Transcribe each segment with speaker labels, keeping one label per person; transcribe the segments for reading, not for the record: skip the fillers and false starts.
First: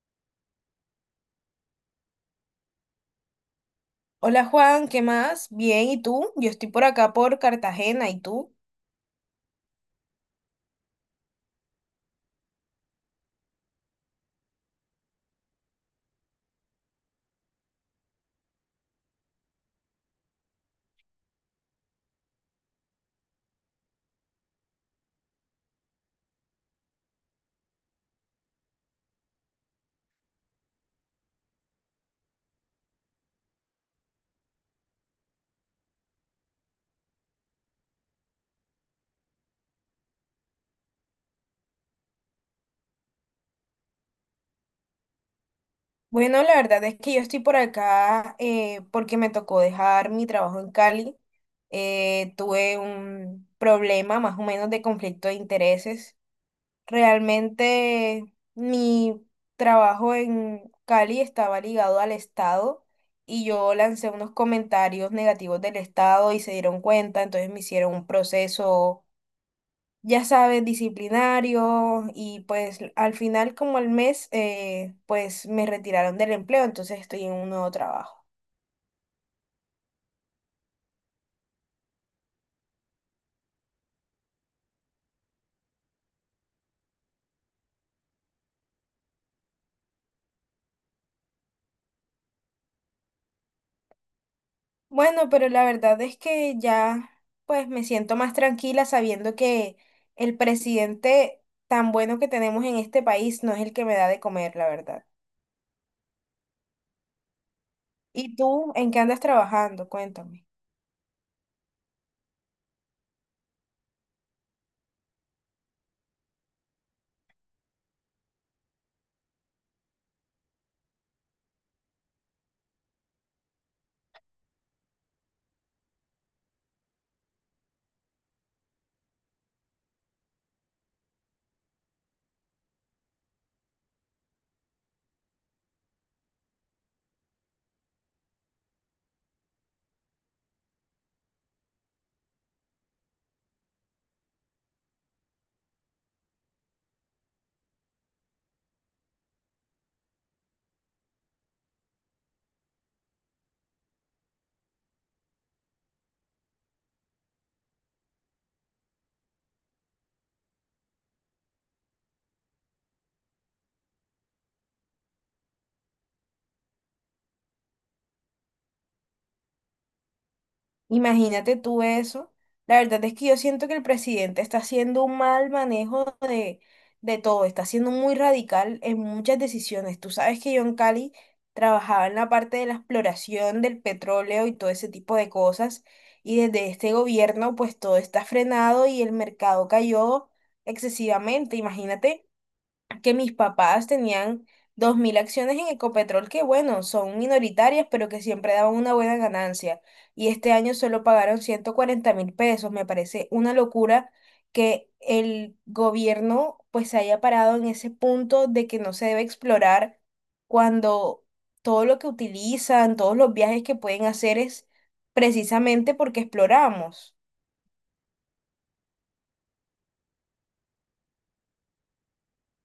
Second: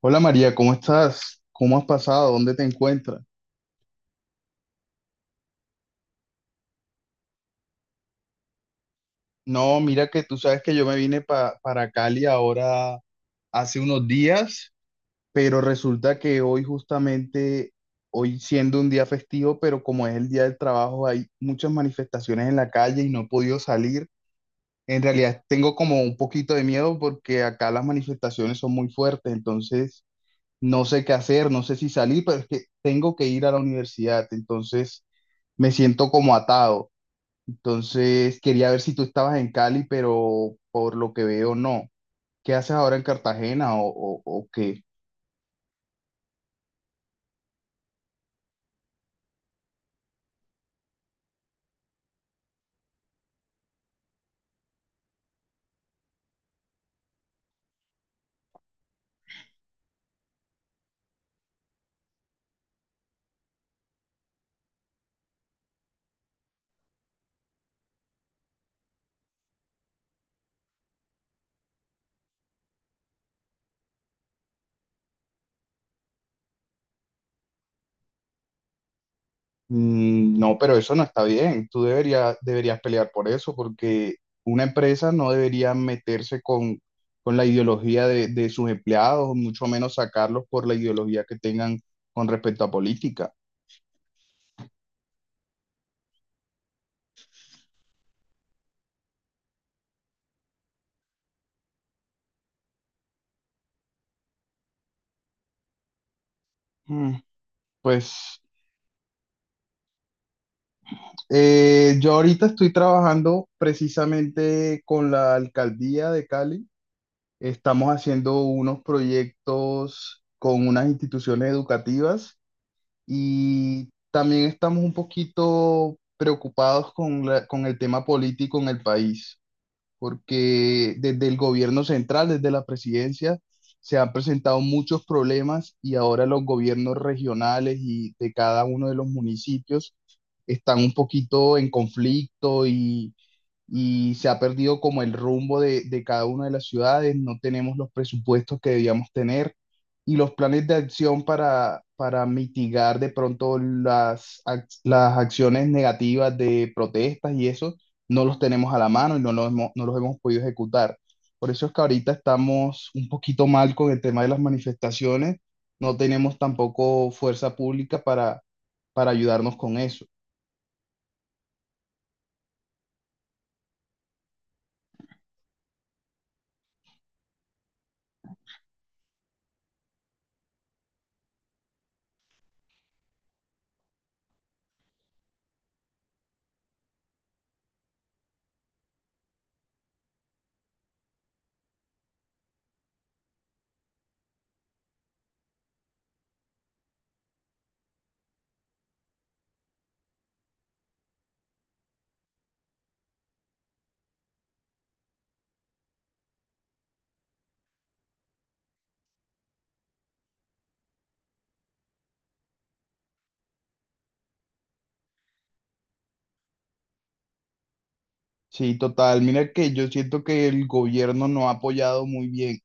Speaker 1: Hola María, ¿cómo estás? ¿Cómo has pasado? ¿Dónde te encuentras?
Speaker 2: Hola Juan, ¿qué más? Bien, ¿y tú? Yo estoy por acá por Cartagena, ¿y tú?
Speaker 1: No, mira que tú sabes que yo me vine para Cali ahora hace unos días, pero resulta que hoy justamente, hoy siendo un día festivo, pero como es el día del trabajo, hay muchas manifestaciones en la calle y no he podido salir. En realidad tengo como un poquito de miedo porque acá las manifestaciones son muy fuertes, entonces no sé qué hacer, no sé si salir, pero es que tengo que ir a la universidad, entonces me siento como atado. Entonces, quería ver si tú estabas en Cali, pero por lo que veo, no. ¿Qué haces ahora en Cartagena o, o qué?
Speaker 2: Bueno, la verdad es que yo estoy por acá porque me tocó dejar mi trabajo en Cali. Tuve un problema más o menos de conflicto de intereses. Realmente mi trabajo en Cali estaba ligado al Estado y yo lancé unos comentarios negativos del Estado y se dieron cuenta, entonces me hicieron un proceso, ya sabes, disciplinario, y pues al final como al mes, pues me retiraron del empleo, entonces estoy en un nuevo trabajo.
Speaker 1: Mm, no, pero eso no está bien. Tú deberías pelear por eso, porque una empresa no debería meterse con la ideología de sus empleados, mucho menos sacarlos por la ideología que tengan con respecto a política.
Speaker 2: Bueno, pero la verdad es que ya pues me siento más tranquila sabiendo que el presidente tan bueno que tenemos en este país no es el que me da de comer, la verdad.
Speaker 1: Mm,
Speaker 2: ¿Y
Speaker 1: pues
Speaker 2: tú en qué andas trabajando? Cuéntame.
Speaker 1: yo ahorita estoy trabajando precisamente con la alcaldía de Cali. Estamos haciendo unos proyectos con unas instituciones educativas y también estamos un poquito preocupados con con el tema político en el país, porque desde el gobierno central, desde la presidencia, se han presentado muchos problemas y ahora los gobiernos regionales y de cada uno de los municipios están un poquito en conflicto y se ha perdido como el rumbo de cada una de las ciudades, no tenemos los presupuestos que debíamos tener y los planes de acción para mitigar de pronto las acciones negativas de protestas y eso, no los tenemos a la mano y no los hemos, no los hemos podido ejecutar. Por eso es que ahorita estamos un poquito mal con el tema de las manifestaciones, no tenemos tampoco fuerza pública para ayudarnos con eso.
Speaker 2: Imagínate tú eso. La verdad es que yo siento que el presidente está haciendo un mal manejo de todo, está siendo muy radical en muchas decisiones. Tú sabes que yo en Cali trabajaba en la parte de la exploración del petróleo y todo ese tipo de cosas, y desde este gobierno pues todo está frenado y el mercado cayó excesivamente. Imagínate que mis papás tenían 2.000 acciones en Ecopetrol, que bueno, son minoritarias, pero que siempre daban una buena ganancia. Y este año solo pagaron 140.000 pesos. Me parece una locura que el gobierno pues se haya parado en ese punto de que no se debe explorar cuando todo lo que utilizan, todos los viajes que pueden hacer es precisamente porque exploramos.
Speaker 1: Sí, total. Mira que yo siento que el gobierno no ha apoyado muy bien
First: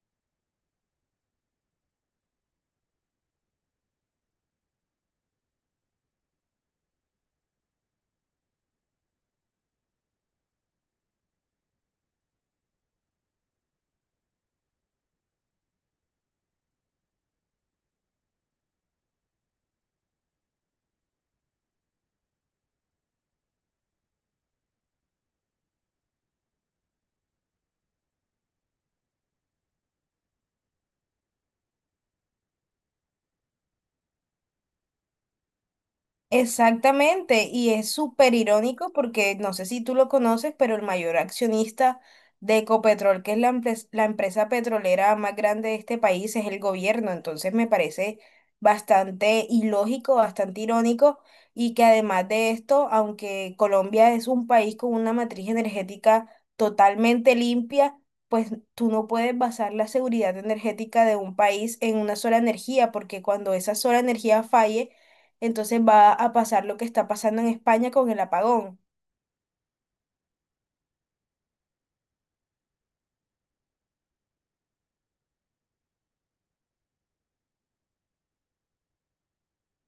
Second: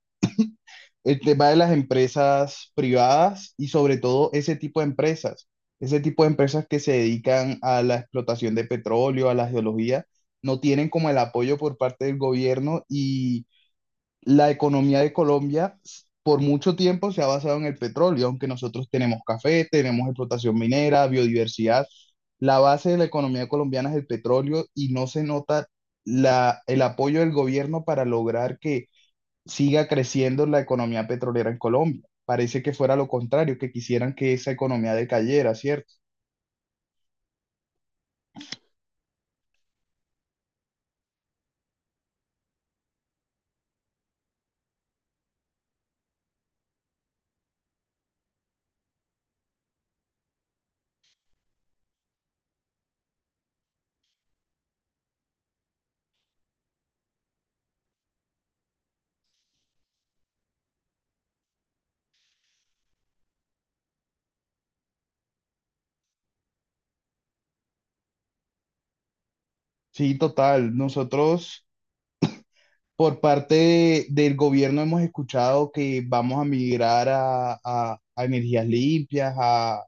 Speaker 1: el tema de las empresas privadas y sobre todo ese tipo de empresas, ese tipo de empresas que se dedican a la explotación de petróleo, a la geología, no tienen como el apoyo por parte del gobierno y la economía de Colombia por mucho tiempo se ha basado en el petróleo, aunque nosotros tenemos café, tenemos explotación minera, biodiversidad. La base de la economía colombiana es el petróleo y no se nota el apoyo del gobierno para lograr que siga creciendo la economía petrolera en Colombia. Parece que fuera lo contrario, que quisieran que esa economía decayera, ¿cierto?
Speaker 2: Exactamente, y es súper irónico porque no sé si tú lo conoces, pero el mayor accionista de Ecopetrol, que es la empresa petrolera más grande de este país, es el gobierno. Entonces me parece bastante ilógico, bastante irónico, y que además de esto, aunque Colombia es un país con una matriz energética totalmente limpia, pues tú no puedes basar la seguridad energética de un país en una sola energía, porque cuando esa sola energía falle, entonces va a pasar lo que está pasando en España con el apagón.
Speaker 1: Sí, total. Nosotros... Por parte del gobierno hemos escuchado que vamos a migrar a, a energías limpias, a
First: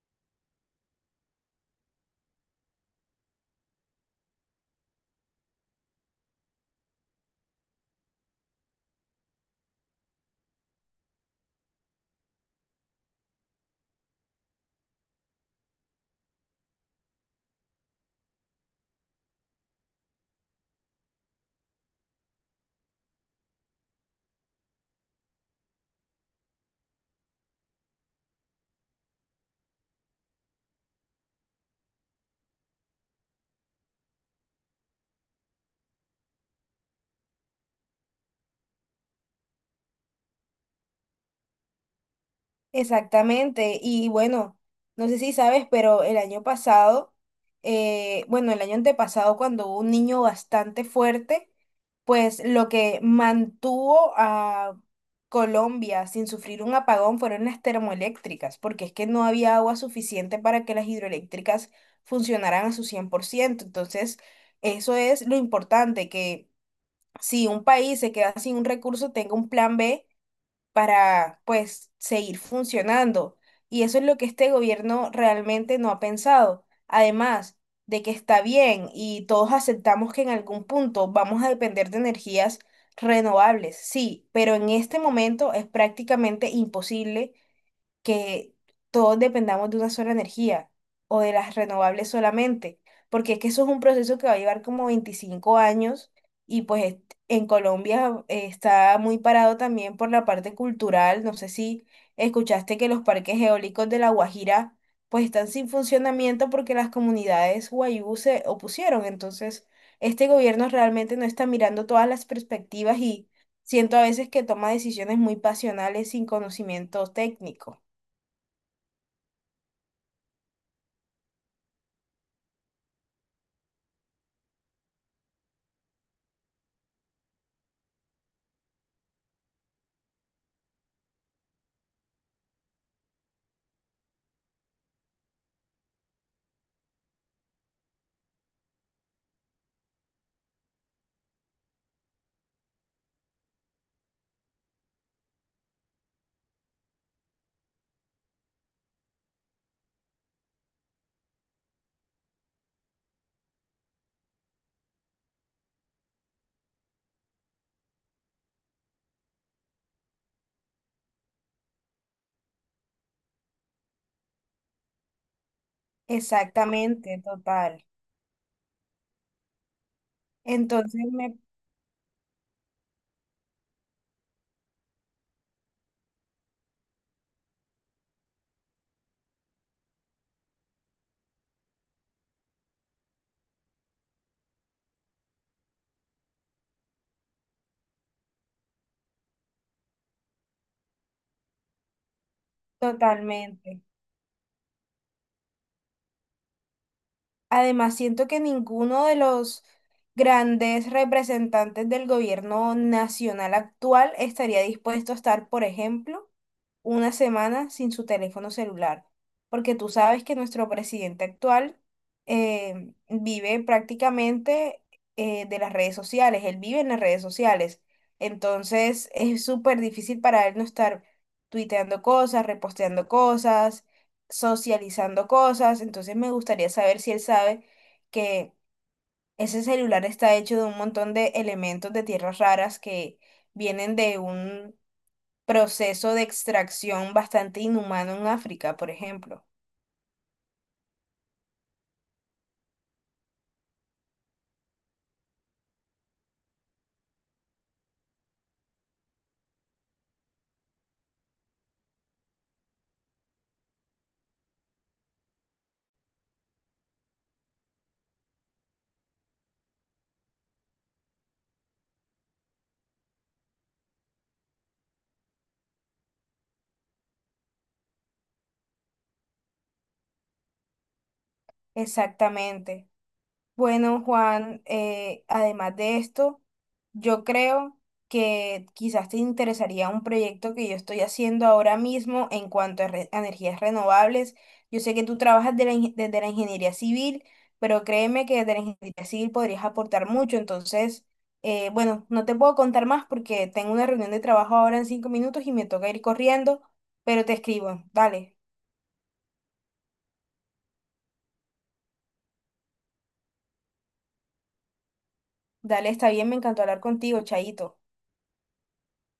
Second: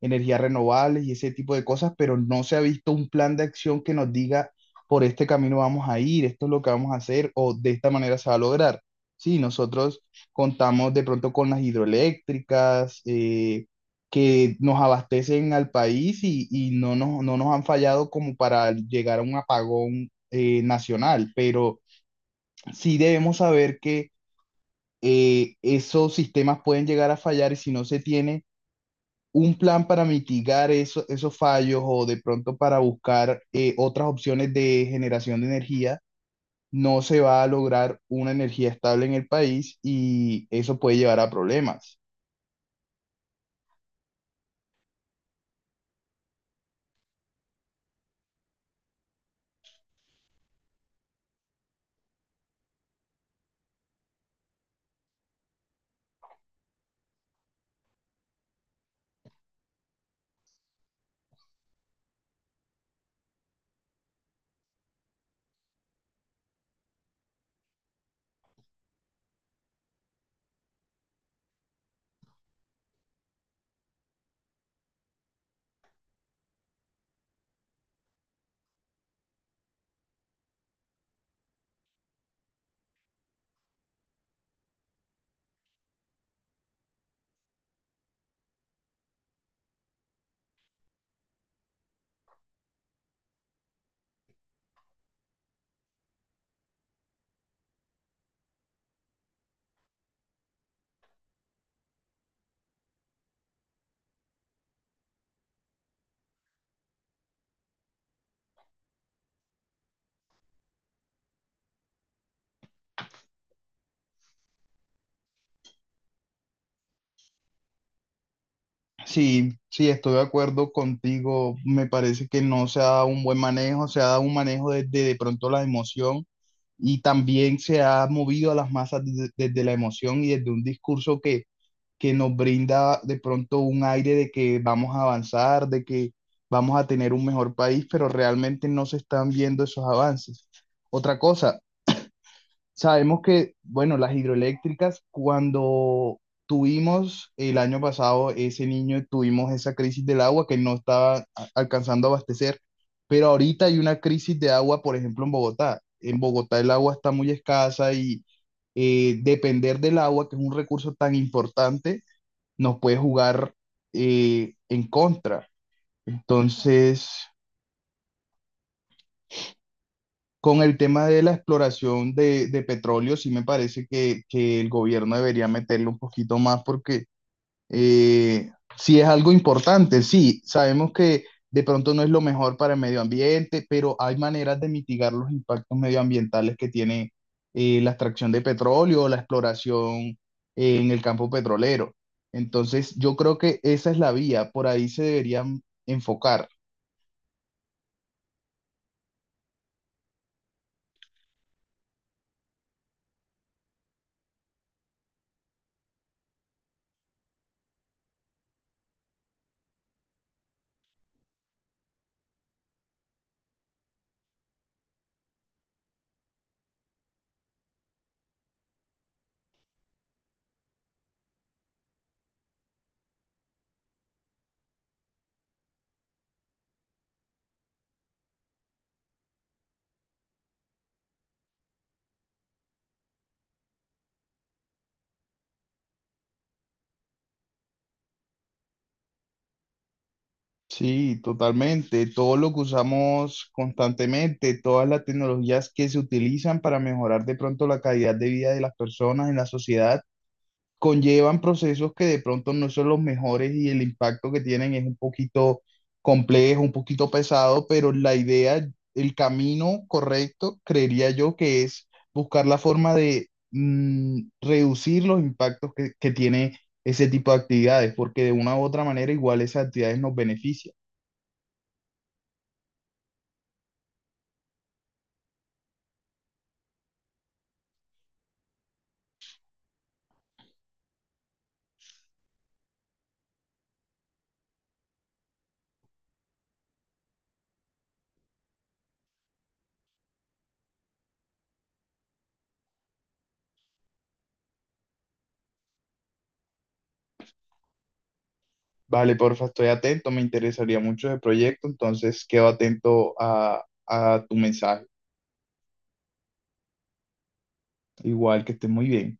Speaker 1: energías renovables y ese tipo de cosas, pero no se ha visto un plan de acción que nos diga por este camino vamos a ir, esto es lo que vamos a hacer o de esta manera se va a lograr. Sí, nosotros contamos de pronto con las hidroeléctricas, que nos abastecen al país y no nos, no nos han fallado como para llegar a un apagón nacional, pero sí debemos saber que esos sistemas pueden llegar a fallar y si no se tiene un plan para mitigar esos fallos o de pronto para buscar otras opciones de generación de energía, no se va a lograr una energía estable en el país y eso puede llevar a problemas.
Speaker 2: Exactamente. Y bueno, no sé si sabes, pero el año pasado, bueno, el año antepasado, cuando hubo un niño bastante fuerte, pues lo que mantuvo a Colombia sin sufrir un apagón fueron las termoeléctricas, porque es que no había agua suficiente para que las hidroeléctricas funcionaran a su 100%. Entonces, eso es lo importante, que si un país se queda sin un recurso, tenga un plan B para, pues, seguir funcionando. Y eso es lo que este gobierno realmente no ha pensado. Además de que está bien y todos aceptamos que en algún punto vamos a depender de energías renovables, sí, pero en este momento es prácticamente imposible que todos dependamos de una sola energía o de las renovables solamente, porque es que eso es un proceso que va a llevar como 25 años y pues en Colombia está muy parado también por la parte cultural. No sé si escuchaste que los parques eólicos de La Guajira pues están sin funcionamiento porque las comunidades guayú se opusieron. Entonces, este gobierno realmente no está mirando todas las perspectivas y siento a veces que toma decisiones muy pasionales sin conocimiento técnico.
Speaker 1: Sí, sí, estoy de acuerdo contigo. Me parece que no se ha dado un buen manejo, se ha dado un manejo desde de pronto la emoción y también se ha movido a las masas desde, desde la emoción y desde un discurso que nos brinda de pronto un aire de que vamos a avanzar, de que vamos a tener un mejor país, pero realmente no se están viendo esos avances. Otra cosa, sabemos que, bueno, las hidroeléctricas, cuando tuvimos el año pasado ese niño, tuvimos esa crisis del agua que no estaba alcanzando a abastecer, pero ahorita hay una crisis de agua, por ejemplo, en Bogotá. En Bogotá el agua está muy escasa y depender del agua, que es un recurso tan importante, nos puede jugar en contra. Entonces...
Speaker 2: Exactamente, total.
Speaker 1: Con el
Speaker 2: Entonces
Speaker 1: tema de la
Speaker 2: me,
Speaker 1: exploración de petróleo, sí me parece que el gobierno debería meterle un poquito más porque eh, sí es algo importante, sí, sabemos que de pronto no es lo mejor para el medio ambiente, pero hay maneras de mitigar los impactos medioambientales que tiene la extracción de petróleo o la exploración en el campo petrolero. Entonces, yo creo que
Speaker 2: totalmente.
Speaker 1: esa es la vía, por ahí se deberían enfocar.
Speaker 2: Además, siento que ninguno de los grandes representantes del gobierno nacional actual estaría dispuesto a estar, por ejemplo, una semana sin su teléfono celular, porque tú sabes que nuestro presidente actual vive prácticamente de las redes sociales, él vive en las redes sociales, entonces es súper difícil para él no estar tuiteando cosas, reposteando cosas, socializando cosas, entonces me gustaría saber si él sabe que ese celular está hecho de un montón de elementos de tierras raras que vienen de un proceso de extracción bastante inhumano en África, por ejemplo.
Speaker 1: Sí, totalmente. Todo lo que usamos constantemente, todas las tecnologías que se utilizan para mejorar de pronto la calidad de vida de las personas en la sociedad, conllevan procesos que de pronto no son los mejores y el impacto que tienen es un poquito complejo, un poquito pesado, pero la idea, el camino correcto, creería yo que es buscar la forma de reducir los impactos que tiene ese tipo de actividades, porque de una u otra manera igual esas actividades nos benefician.
Speaker 2: Exactamente. Bueno, Juan, además de esto, yo creo que quizás te interesaría un proyecto que yo estoy haciendo ahora mismo en cuanto a energías renovables. Yo sé que tú trabajas de la desde la ingeniería civil, pero créeme que desde la ingeniería civil podrías aportar mucho. Entonces, bueno, no te puedo contar más porque tengo una reunión de trabajo ahora en 5 minutos y me toca ir corriendo, pero te escribo. Dale,
Speaker 1: Vale, porfa, estoy atento, me interesaría mucho el proyecto, entonces quedo atento a tu mensaje.
Speaker 2: dale, está bien, me encantó hablar contigo, Chaito.
Speaker 1: Igual que estés muy bien.